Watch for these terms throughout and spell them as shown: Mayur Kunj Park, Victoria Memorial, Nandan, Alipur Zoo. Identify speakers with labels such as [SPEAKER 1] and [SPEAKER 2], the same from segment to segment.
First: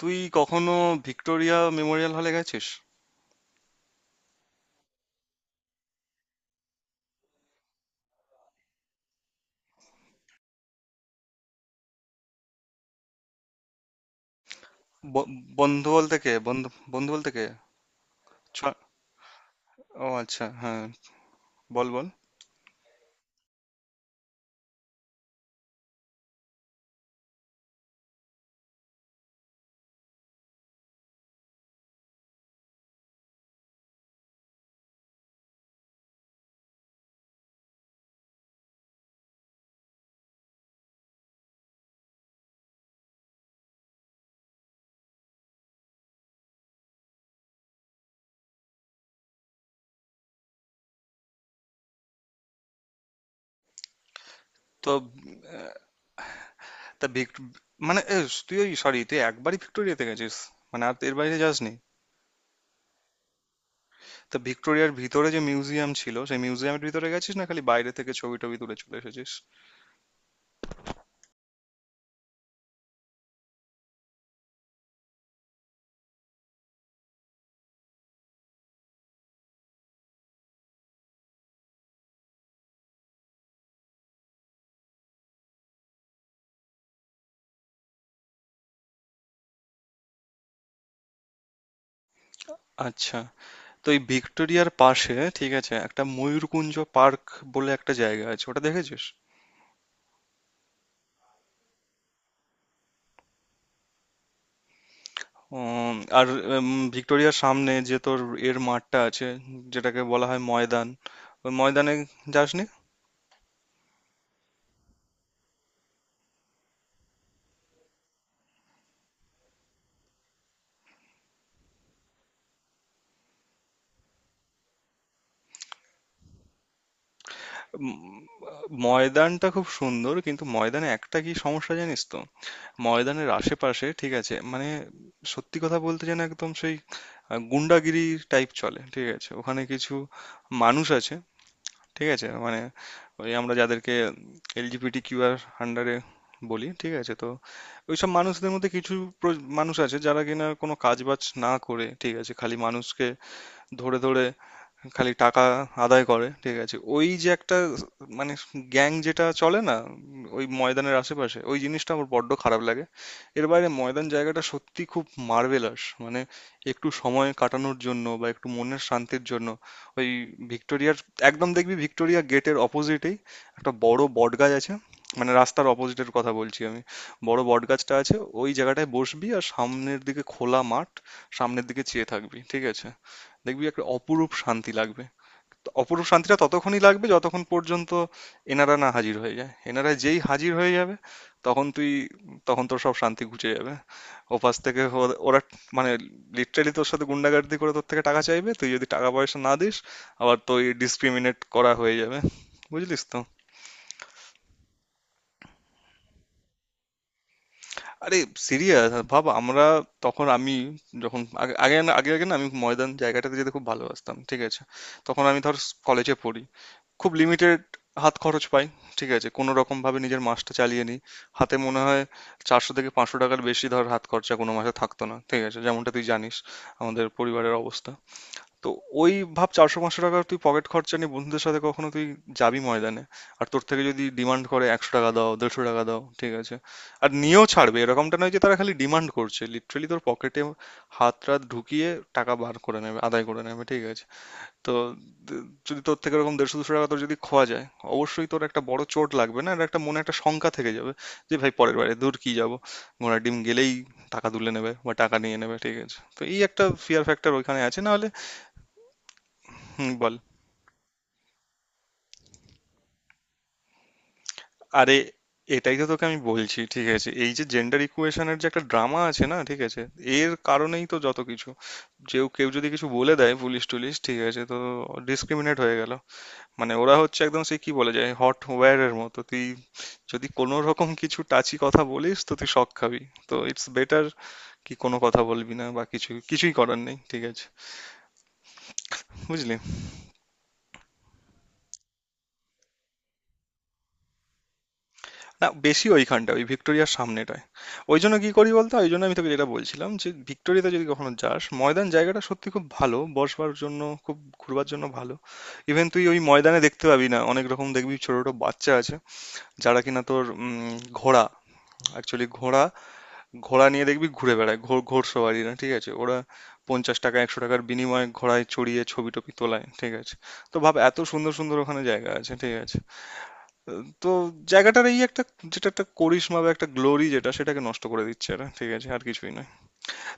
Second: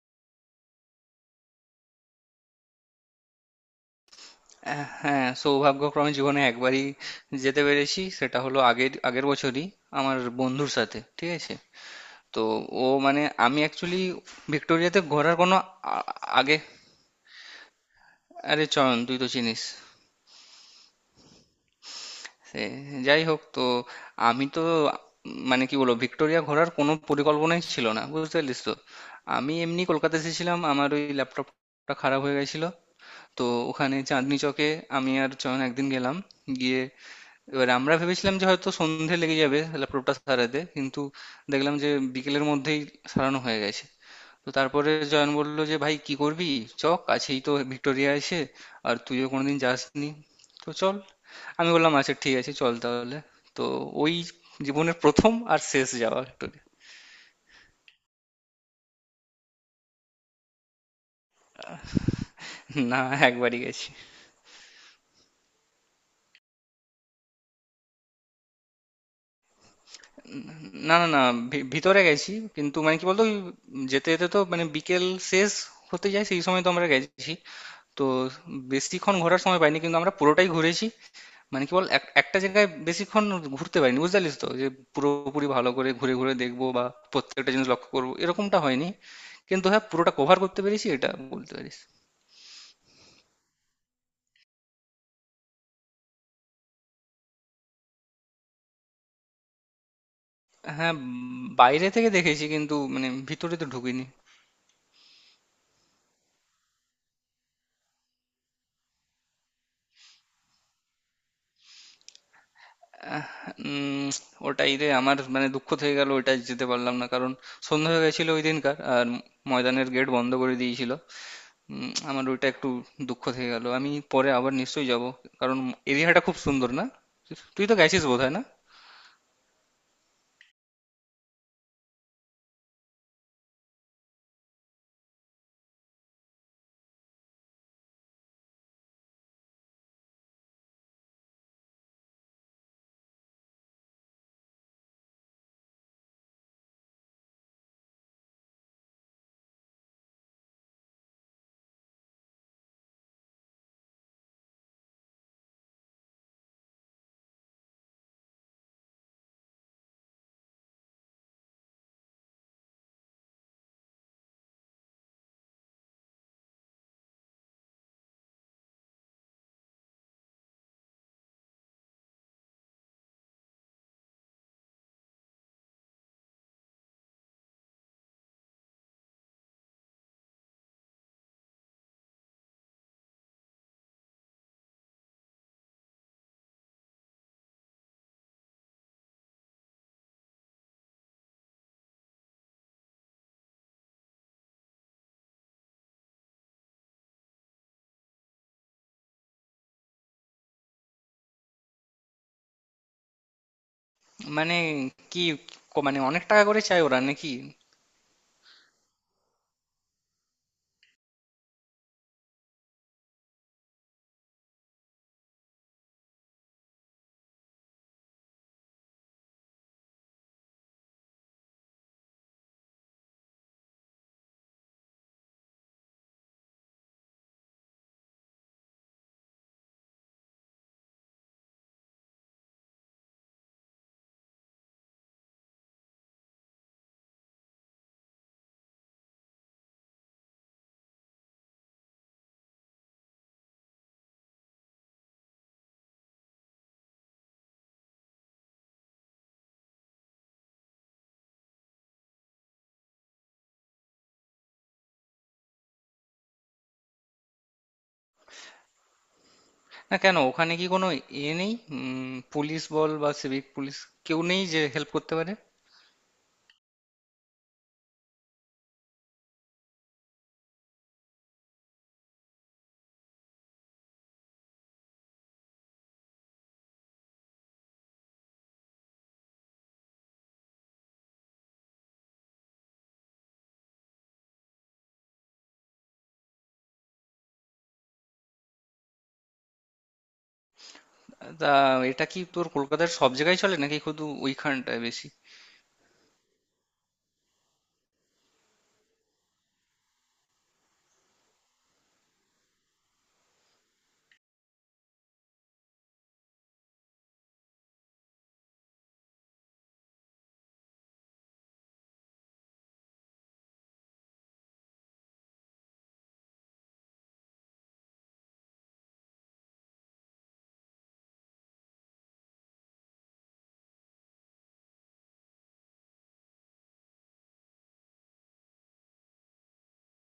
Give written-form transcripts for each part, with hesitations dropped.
[SPEAKER 1] তুই কখনো Victoria Memorial হলে গেছিস?
[SPEAKER 2] হ্যাঁ, সৌভাগ্যক্রমে জীবনে একবারই যেতে পেরেছি। সেটা হলো আগের আগের বছরই আমার বন্ধুর সাথে। ঠিক আছে, তো ও মানে আমি অ্যাকচুয়ালি ভিক্টোরিয়াতে
[SPEAKER 1] ব-
[SPEAKER 2] ঘোরার কোনো
[SPEAKER 1] বন্ধু
[SPEAKER 2] আ-
[SPEAKER 1] বলতে কে?
[SPEAKER 2] আগে।
[SPEAKER 1] বন্ধু বন্ধু বলতে কে?
[SPEAKER 2] আরে
[SPEAKER 1] ছ-
[SPEAKER 2] চয়ন, তুই তো চিনিস
[SPEAKER 1] ও আচ্ছা, হ্যাঁ, বল বল।
[SPEAKER 2] সে। যাই হোক, তো আমি তো মানে কি বলবো, ভিক্টোরিয়া ঘোরার কোনো পরিকল্পনাই ছিল না, বুঝতে পারলিস তো। আমি এমনি কলকাতা এসেছিলাম, আমার ওই ল্যাপটপটা খারাপ হয়ে গেছিল। তো ওখানে চাঁদনি চকে আমি আর চয়ন একদিন গেলাম। গিয়ে এবার আমরা ভেবেছিলাম যে হয়তো সন্ধে লেগে যাবে ল্যাপটপটা সারাতে, কিন্তু দেখলাম যে বিকেলের মধ্যেই সারানো হয়ে গেছে। তো তারপরে জয়ন বলল যে, ভাই কি করবি, চ, কাছেই তো ভিক্টোরিয়া আছে, আর তুইও কোনোদিন যাসনি, তো চল। আমি বললাম, আচ্ছা ঠিক আছে, চল তাহলে। তো ওই
[SPEAKER 1] তো
[SPEAKER 2] জীবনের প্রথম আর শেষ যাওয়া ভিক্টোরিয়া।
[SPEAKER 1] তা মানে এ, তুই ওই সরি তুই একবারই ভিক্টোরিয়াতে গেছিস? মানে আর এর বাইরে যাসনি?
[SPEAKER 2] না, একবারই গেছি।
[SPEAKER 1] তা ভিক্টোরিয়ার ভিতরে যে মিউজিয়াম ছিল সেই মিউজিয়ামের ভিতরে গেছিস, না খালি বাইরে থেকে ছবি টবি তুলে চলে এসেছিস?
[SPEAKER 2] না, না, না, ভিতরে গেছি, কিন্তু মানে কি বলতো, ওই যেতে যেতে তো মানে বিকেল শেষ হতে যায় সেই সময় তো আমরা গেছি। তো বেশিক্ষণ ঘোরার সময় পাইনি, কিন্তু আমরা পুরোটাই ঘুরেছি। মানে কি বল, একটা জায়গায় বেশিক্ষণ ঘুরতে পারিনি, বুঝতে পারলিস তো, যে পুরোপুরি ভালো করে ঘুরে ঘুরে দেখবো বা প্রত্যেকটা জিনিস লক্ষ্য করবো এরকমটা হয়নি, কিন্তু হ্যাঁ পুরোটা কভার করতে পেরেছি, এটা বলতে পারিস।
[SPEAKER 1] আচ্ছা, তো এই ভিক্টোরিয়ার পাশে ঠিক আছে একটা ময়ূরকুঞ্জ পার্ক বলে একটা জায়গা আছে, ওটা দেখেছিস?
[SPEAKER 2] হ্যাঁ, বাইরে থেকে দেখেছি, কিন্তু মানে ভিতরে তো ঢুকিনি।
[SPEAKER 1] আর উম, ভিক্টোরিয়ার সামনে যে তোর এর মাঠটা আছে, যেটাকে বলা হয় ময়দান, ওই ময়দানে যাসনি?
[SPEAKER 2] আহ, উম, ওটাই রে আমার মানে দুঃখ থেকে গেল, ওইটা যেতে পারলাম না, কারণ সন্ধ্যা হয়ে গেছিল ওই দিনকার, আর ময়দানের গেট বন্ধ করে দিয়েছিল। আমার ওইটা একটু দুঃখ থেকে গেল, আমি পরে আবার নিশ্চয়ই যাব, কারণ এরিয়াটা খুব সুন্দর না? তুই তো
[SPEAKER 1] উম,
[SPEAKER 2] গেছিস বোধহয়, না?
[SPEAKER 1] ময়দানটা খুব সুন্দর, কিন্তু ময়দানে একটা কি সমস্যা জানিস তো, ময়দানের আশেপাশে ঠিক আছে মানে সত্যি কথা বলতে যেন একদম সেই গুন্ডাগিরি টাইপ চলে। ঠিক আছে, ওখানে কিছু মানুষ আছে, ঠিক আছে? মানে ওই আমরা যাদেরকে এলজিবিটি কিউআর আন্ডারে বলি, ঠিক আছে, তো ওইসব মানুষদের মধ্যে কিছু মানুষ আছে যারা কিনা কোনো কাজ বাজ না করে, ঠিক আছে, খালি মানুষকে ধরে ধরে খালি টাকা আদায় করে। ঠিক আছে, ওই যে একটা মানে গ্যাং যেটা চলে না, ওই ময়দানের আশেপাশে, ওই জিনিসটা আমার বড্ড খারাপ লাগে। এর বাইরে ময়দান জায়গাটা সত্যি খুব মার্ভেলাস, মানে একটু সময় কাটানোর জন্য বা একটু মনের শান্তির জন্য ওই ভিক্টোরিয়ার একদম দেখবি ভিক্টোরিয়া গেটের অপোজিটেই একটা বড় বটগাছ আছে, মানে রাস্তার অপোজিটের কথা বলছি আমি, বড় বটগাছটা আছে, ওই জায়গাটায় বসবি আর সামনের দিকে খোলা মাঠ, সামনের দিকে চেয়ে থাকবি, ঠিক আছে, দেখবি একটা অপরূপ শান্তি লাগবে। অপরূপ শান্তিটা ততক্ষণই লাগবে যতক্ষণ পর্যন্ত এনারা না হাজির হয়ে যায়। এনারা যেই হাজির হয়ে যাবে তখন তুই তখন তোর সব শান্তি ঘুচে যাবে। ওপাশ থেকে ওরা মানে লিটারালি তোর সাথে গুন্ডাগার্দি করে তোর থেকে টাকা চাইবে। তুই যদি টাকা পয়সা না দিস, আবার তুই ডিসক্রিমিনেট করা হয়ে যাবে, বুঝলিস তো?
[SPEAKER 2] মানে কি, মানে অনেক টাকা করে চায় ওরা নাকি?
[SPEAKER 1] আরে সিরিয়াস ভাব। আমরা তখন আমি যখন আগে আগে না আমি ময়দান জায়গাটাতে যেতে খুব ভালোবাসতাম, ঠিক আছে, তখন আমি ধর কলেজে পড়ি, খুব লিমিটেড হাত খরচ পাই, ঠিক আছে, কোনো রকম ভাবে নিজের মাসটা চালিয়ে নিই। হাতে মনে হয় চারশো থেকে পাঁচশো টাকার বেশি ধর হাত খরচা কোনো মাসে থাকতো না। ঠিক আছে, যেমনটা তুই জানিস আমাদের পরিবারের অবস্থা, তো ওই ভাব চারশো পাঁচশো টাকার তুই পকেট খরচা নিয়ে বন্ধুদের সাথে কখনো তুই যাবি ময়দানে, আর তোর থেকে যদি ডিমান্ড করে একশো টাকা দাও দেড়শো টাকা দাও, ঠিক আছে, আর নিয়েও ছাড়বে। এরকমটা নয় যে তারা খালি ডিমান্ড করছে, লিটারালি তোর পকেটে হাত টাত ঢুকিয়ে টাকা বার করে নেবে, আদায় করে নেবে, ঠিক আছে। তো যদি তোর থেকে এরকম দেড়শো দুশো টাকা তোর যদি খোয়া যায়, অবশ্যই তোর একটা বড় চোট লাগবে না, এটা একটা মনে একটা শঙ্কা থেকে যাবে যে ভাই পরের বারে দূর কি যাবো, ঘোড়ার ডিম গেলেই টাকা তুলে নেবে বা টাকা নিয়ে নেবে। ঠিক আছে, তো এই একটা ফিয়ার ফ্যাক্টর ওইখানে আছে, না হলে হুম
[SPEAKER 2] না,
[SPEAKER 1] বল।
[SPEAKER 2] কেন, ওখানে কি কোনো এ নেই, পুলিশ বল বা সিভিক পুলিশ, কেউ নেই যে হেল্প
[SPEAKER 1] আরে
[SPEAKER 2] করতে পারে?
[SPEAKER 1] এটাই তো তোকে আমি বলছি, ঠিক আছে, এই যে জেন্ডার ইকুয়েশনের যে একটা ড্রামা আছে না, ঠিক আছে, এর কারণেই তো যত কিছু, যেও কেউ যদি কিছু বলে দেয় পুলিশ টুলিশ, ঠিক আছে, তো ডিসক্রিমিনেট হয়ে গেল। মানে ওরা হচ্ছে একদম সে কি বলে যায় হট ওয়্যারের মতো, তুই যদি কোনো রকম কিছু টাচি কথা বলিস তো তুই শক খাবি। তো ইটস বেটার কি কোনো কথা বলবি না বা কিছু কিছুই করার নেই, ঠিক আছে, বুঝলি?
[SPEAKER 2] তা এটা কি তোর কলকাতার সব জায়গায় চলে নাকি শুধু ওইখানটায় বেশি?
[SPEAKER 1] না বেশি ওইখানটা ওই ভিক্টোরিয়ার সামনেটায়। ওই জন্য কি করি বলতো, ওই জন্য আমি তোকে যেটা বলছিলাম যে ভিক্টোরিয়াতে যদি কখনো যাস ময়দান জায়গাটা সত্যি খুব ভালো বসবার জন্য, খুব ঘুরবার জন্য ভালো। ইভেন তুই ওই ময়দানে দেখতে পাবি না অনেক রকম, দেখবি ছোট ছোট বাচ্চা আছে যারা কিনা তোর ঘোড়া অ্যাকচুয়ালি ঘোড়া ঘোড়া নিয়ে দেখবি ঘুরে বেড়ায়, ঘোড়সওয়ারিরা, ঠিক আছে, ওরা পঞ্চাশ টাকা একশো টাকার বিনিময়ে ঘোড়ায় চড়িয়ে ছবি টবি তোলায়, ঠিক আছে। তো ভাব এত সুন্দর সুন্দর ওখানে জায়গা আছে, ঠিক আছে, তো জায়গাটার এই একটা যেটা একটা করিশ্মা বা একটা গ্লোরি যেটা সেটাকে নষ্ট করে দিচ্ছে এরা, ঠিক আছে, আর কিছুই নয়।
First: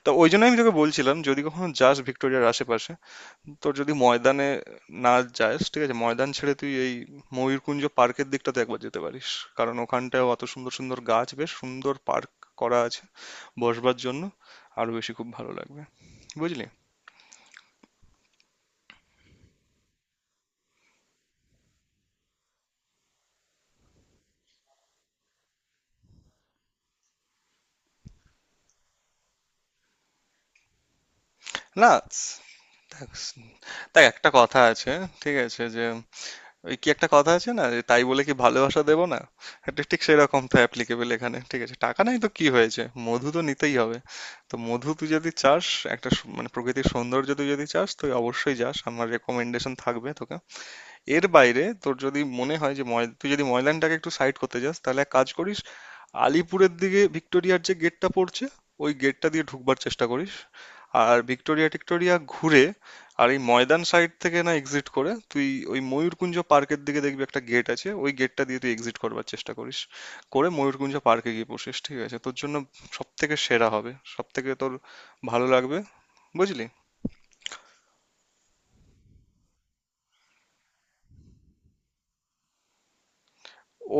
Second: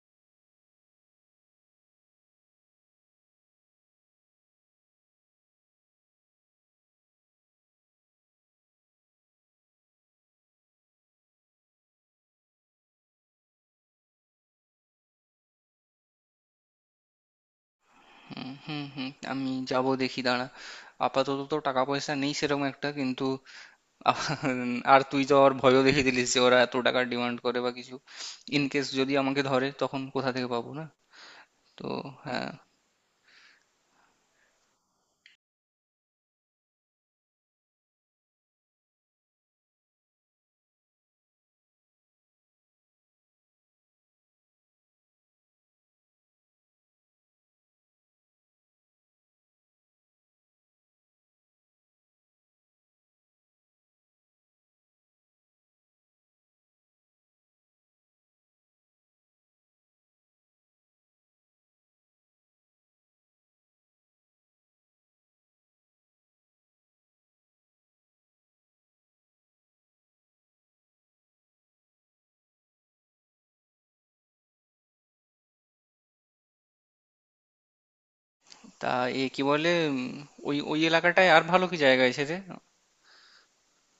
[SPEAKER 1] তো ওই জন্য আমি তোকে বলছিলাম যদি কখনো যাস ভিক্টোরিয়ার আশেপাশে, তোর যদি ময়দানে না যাস, ঠিক আছে, ময়দান ছেড়ে তুই এই ময়ূরকুঞ্জ পার্কের দিকটাতে একবার যেতে পারিস, কারণ ওখানটায় অত সুন্দর সুন্দর গাছ, বেশ সুন্দর পার্ক করা আছে বসবার জন্য, আরো বেশি খুব ভালো লাগবে, বুঝলি?
[SPEAKER 2] হুম, হুম, হুম, আমি যাব, দেখি দাঁড়া। আপাতত তো টাকা পয়সা নেই সেরকম একটা, কিন্তু আহ, আর তুই তো আবার ভয়ও দেখিয়ে দিলিস যে ওরা এত টাকা ডিমান্ড করে বা কিছু, ইন কেস যদি আমাকে ধরে তখন কোথা থেকে পাবো? না, তো
[SPEAKER 1] না
[SPEAKER 2] হ্যাঁ।
[SPEAKER 1] দেখ, দেখ, একটা কথা আছে ঠিক আছে যে ওই কি একটা কথা আছে না যে তাই বলে কি ভালোবাসা দেবো না, এটা ঠিক সেরকম তো অ্যাপ্লিকেবল এখানে। ঠিক আছে, টাকা নাই তো কি হয়েছে, মধু তো নিতেই হবে। তো মধু তুই যদি চাস একটা মানে প্রকৃতির সৌন্দর্য তুই যদি চাস, তুই অবশ্যই যাস, আমার রেকমেন্ডেশন থাকবে তোকে। এর বাইরে তোর যদি মনে হয় যে তুই যদি ময়দানটাকে একটু সাইড করতে চাস, তাহলে এক কাজ করিস, আলিপুরের দিকে ভিক্টোরিয়ার যে গেটটা পড়ছে ওই গেটটা দিয়ে ঢুকবার চেষ্টা করিস, আর ভিক্টোরিয়া টিক্টোরিয়া ঘুরে আর এই ময়দান সাইড থেকে না এক্সিট করে তুই ওই ময়ূরকুঞ্জ পার্কের দিকে দেখবি একটা গেট আছে, ওই গেটটা দিয়ে তুই এক্সিট করবার চেষ্টা করিস, করে ময়ূরকুঞ্জ পার্কে গিয়ে বসিস, ঠিক আছে, তোর জন্য সব থেকে সেরা হবে, সব থেকে তোর ভালো লাগবে, বুঝলি?
[SPEAKER 2] তা এ কি বলে, ওই ওই এলাকাটায় আর ভালো কি জায়গা আছে রে?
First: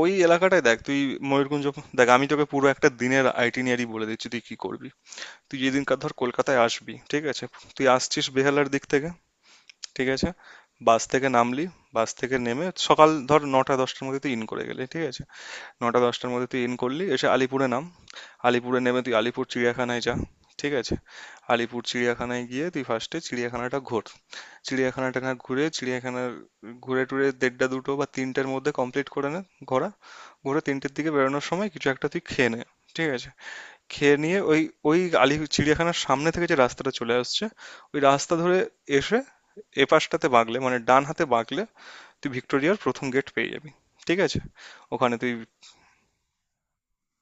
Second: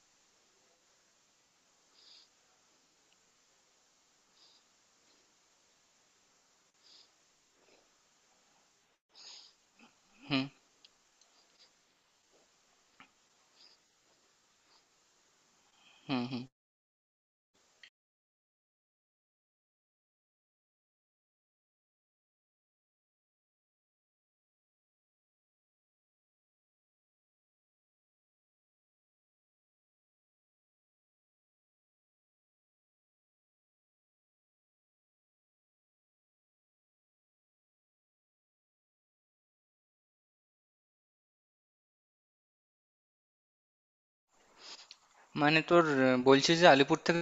[SPEAKER 1] ওই এলাকাটায় দেখ তুই ময়ূরকুঞ্জ দেখ আমি তোকে পুরো একটা দিনের আইটিনারি বলে দিচ্ছি তুই কি করবি। তুই যেদিনকার ধর কলকাতায় আসবি, ঠিক আছে, তুই আসছিস বেহালার দিক থেকে, ঠিক আছে?
[SPEAKER 2] হুম,
[SPEAKER 1] বাস থেকে নামলি, বাস থেকে নেমে সকাল ধর ৯টা-১০টার মধ্যে তুই ইন করে গেলি, ঠিক আছে?
[SPEAKER 2] হুম,
[SPEAKER 1] ৯টা-১০টার
[SPEAKER 2] হুম।
[SPEAKER 1] মধ্যে তুই ইন করলি, এসে আলিপুরে নাম। আলিপুরে নেমে তুই আলিপুর চিড়িয়াখানায় যা, ঠিক আছে? আলিপুর চিড়িয়াখানায় গিয়ে তুই ফার্স্টে চিড়িয়াখানাটা ঘোর। চিড়িয়াখানাটা না ঘুরে চিড়িয়াখানার ঘুরে টুরে দেড়টা দুটো বা তিনটের মধ্যে কমপ্লিট করে নে ঘোরা। ঘুরে তিনটের দিকে বেরোনোর সময় কিছু একটা তুই খেয়ে নে, ঠিক আছে? খেয়ে নিয়ে ওই ওই আলি চিড়িয়াখানার সামনে থেকে যে রাস্তাটা চলে আসছে ওই রাস্তা ধরে এসে এপাশটাতে বাঁকলে মানে ডান হাতে বাঁকলে তুই ভিক্টোরিয়ার প্রথম গেট পেয়ে যাবি, ঠিক আছে, ওখানে তুই।
[SPEAKER 2] মানে তোর বলছিস যে আলিপুর থেকে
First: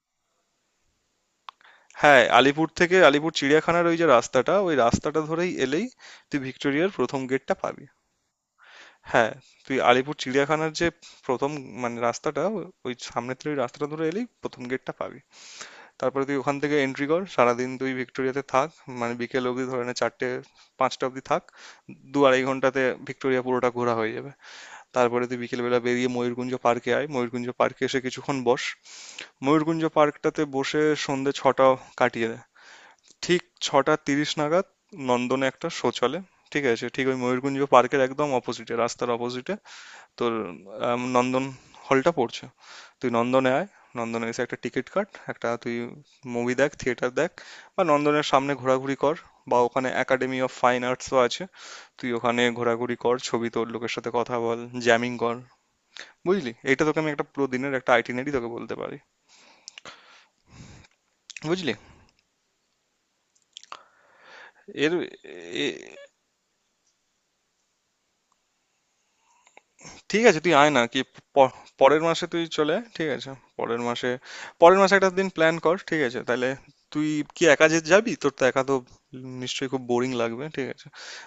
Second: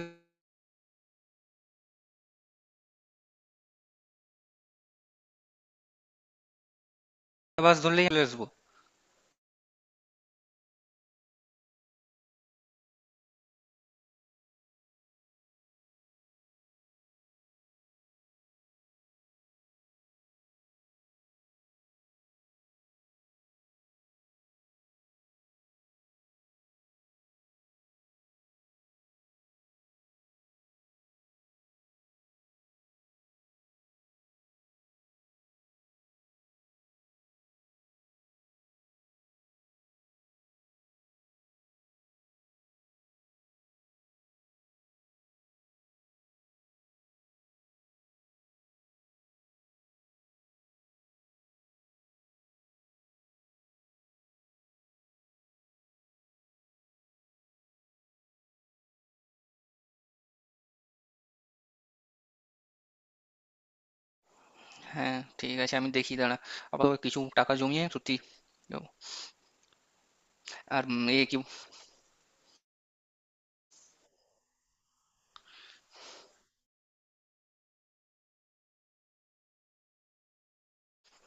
[SPEAKER 1] হ্যাঁ, আলিপুর থেকে আলিপুর চিড়িয়াখানার ওই যে রাস্তাটা ওই রাস্তাটা ধরেই এলেই তুই ভিক্টোরিয়ার প্রথম গেটটা
[SPEAKER 2] বাস
[SPEAKER 1] পাবি।
[SPEAKER 2] ধরলেই চলে আসবো?
[SPEAKER 1] হ্যাঁ, তুই আলিপুর চিড়িয়াখানার যে প্রথম মানে রাস্তাটা ওই সামনে থেকে ওই রাস্তাটা ধরে এলেই প্রথম গেটটা পাবি। তারপরে তুই ওখান থেকে এন্ট্রি কর, সারাদিন তুই ভিক্টোরিয়াতে থাক, মানে বিকেল অবধি ধরে নে চারটে পাঁচটা অবধি থাক। দু আড়াই ঘন্টাতে ভিক্টোরিয়া পুরোটা ঘোরা হয়ে যাবে। তারপরে তুই বিকেলবেলা বেরিয়ে ময়ূরগুঞ্জ পার্কে আয়, ময়ূরগুঞ্জ পার্কে এসে কিছুক্ষণ বস, ময়ূরগুঞ্জ পার্কটাতে বসে সন্ধে ছটা কাটিয়ে দে। ঠিক ছটা তিরিশ নাগাদ নন্দনে একটা শো চলে, ঠিক আছে, ঠিক ওই ময়ূরগুঞ্জ পার্কের একদম অপোজিটে রাস্তার অপোজিটে তোর নন্দন হলটা পড়ছে। তুই নন্দনে আয়, নন্দনে এসে একটা টিকিট কাট, একটা তুই মুভি দেখ, থিয়েটার দেখ, বা নন্দনের সামনে ঘোরাঘুরি কর, বা ওখানে একাডেমি অফ ফাইন আর্টসও আছে, তুই ওখানে ঘোরাঘুরি কর, ছবি তোর লোকের সাথে কথা বল, জ্যামিং কর। বুঝলি, এটা তোকে আমি একটা পুরো দিনের একটা আইটিনারি তোকে বলতে পারি, বুঝলি? এর
[SPEAKER 2] হ্যাঁ ঠিক
[SPEAKER 1] এ-
[SPEAKER 2] আছে, আমি দেখি দাঁড়া, আবার কিছু টাকা জমিয়ে সত্যি যাবো।
[SPEAKER 1] ঠিক আছে তুই আয় না
[SPEAKER 2] আর
[SPEAKER 1] কি।
[SPEAKER 2] এ কি।
[SPEAKER 1] প- পরের মাসে তুই চলে আয়, ঠিক আছে, পরের মাসে, পরের মাসে একটা দিন প্ল্যান কর, ঠিক আছে তাহলে। তুই কি একা যে যাবি, তোর তো একা তো নিশ্চয়ই খুব বোরিং লাগবে, ঠিক আছে,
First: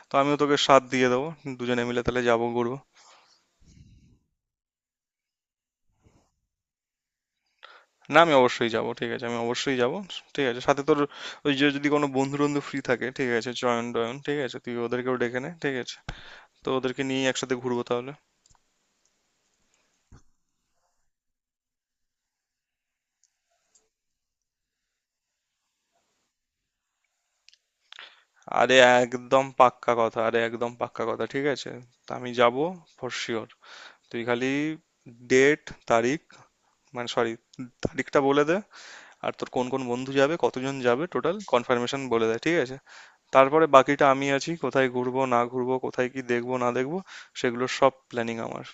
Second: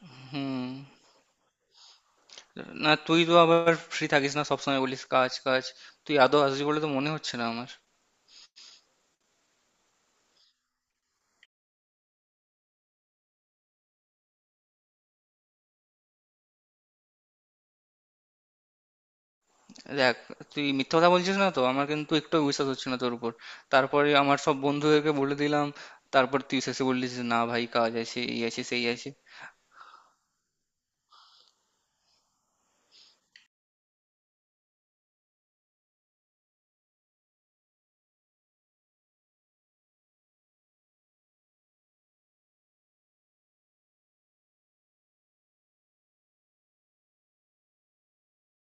[SPEAKER 1] তো আমিও তোকে
[SPEAKER 2] হুম।
[SPEAKER 1] সাথ দিয়ে দেবো, দুজনে মিলে তাহলে যাবো ঘুরবো।
[SPEAKER 2] না, তুই তো আবার ফ্রি থাকিস না, সবসময় বলিস কাজ কাজ, তুই আদৌ আসবি বলে তো মনে হচ্ছে না আমার।
[SPEAKER 1] না, আমি অবশ্যই যাবো, ঠিক আছে, আমি অবশ্যই যাবো, ঠিক আছে, সাথে তোর ওই যে যদি কোনো বন্ধু বন্ধু ফ্রি থাকে, ঠিক আছে, জয়ন টয়ন, ঠিক আছে, তুই ওদেরকেও ডেকে নে, ঠিক আছে, তো ওদেরকে নিয়ে একসাথে ঘুরবো তাহলে।
[SPEAKER 2] দেখ, তুই মিথ্যা কথা বলছিস না তো, আমার কিন্তু একটু বিশ্বাস হচ্ছে না তোর উপর। তারপরে আমার সব বন্ধুদেরকে বলে দিলাম, তারপর তুই শেষে বললি যে, না ভাই কাজ আছে, এই আছে,
[SPEAKER 1] আরে
[SPEAKER 2] সেই আছে।
[SPEAKER 1] একদম পাক্কা কথা, আরে একদম পাক্কা কথা, ঠিক আছে, তা আমি যাবো ফর শিওর। তুই খালি ডেট তারিখ মানে সরি তারিখটা বলে দে, আর তোর কোন কোন বন্ধু যাবে কতজন যাবে টোটাল কনফার্মেশন বলে দে, ঠিক আছে, তারপরে বাকিটা আমি আছি, কোথায় ঘুরবো না ঘুরবো কোথায় কি দেখবো না দেখবো সেগুলোর সব প্ল্যানিং আমার,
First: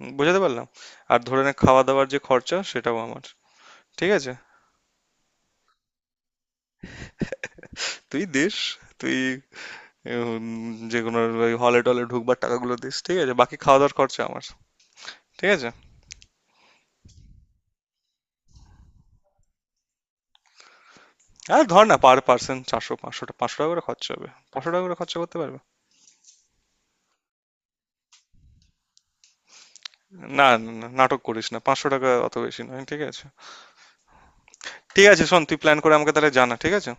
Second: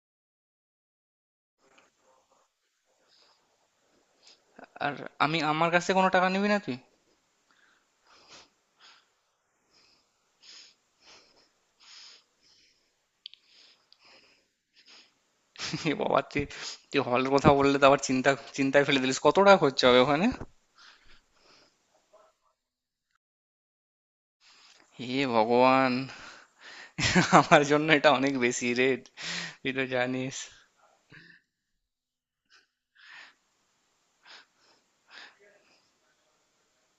[SPEAKER 1] বোঝাতে পারলাম? আর ধরে নে খাওয়া দাওয়ার যে খরচা সেটাও আমার, ঠিক আছে।
[SPEAKER 2] আর আমি, আমার কাছে কোনো টাকা নিবি না তুই?
[SPEAKER 1] তুই দিস, তুই যে কোনো হলে টলে ঢুকবার টাকাগুলো দিস, ঠিক আছে, বাকি খাওয়া দাওয়ার খরচা আমার, ঠিক আছে।
[SPEAKER 2] এ বাবা, তুই তুই হলের কথা বললে তো আবার চিন্তা, চিন্তায় ফেলে দিলিস, কত টাকা খরচা হবে ওখানে।
[SPEAKER 1] আর ধর না পার পার্সন চারশো পাঁচশো পাঁচশো টাকা করে খরচা হবে, পাঁচশো টাকা করে খরচা
[SPEAKER 2] হে
[SPEAKER 1] করতে পারবি?
[SPEAKER 2] ভগবান, আমার জন্য এটা অনেক বেশি রেট, তুই তো জানিস।
[SPEAKER 1] না, না, না, নাটক করিস না। ৫০০ টাকা অত বেশি নয়। ঠিক আছে? ঠিক আছে শোন তুই প্ল্যান করে আমাকে তাহলে জানা। ঠিক আছে?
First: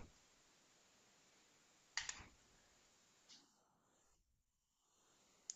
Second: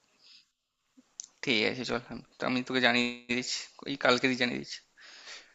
[SPEAKER 2] ঠিক আছে চল, আমি আমি তোকে জানিয়ে দিচ্ছি, এই কালকেই জানিয়ে দিচ্ছি।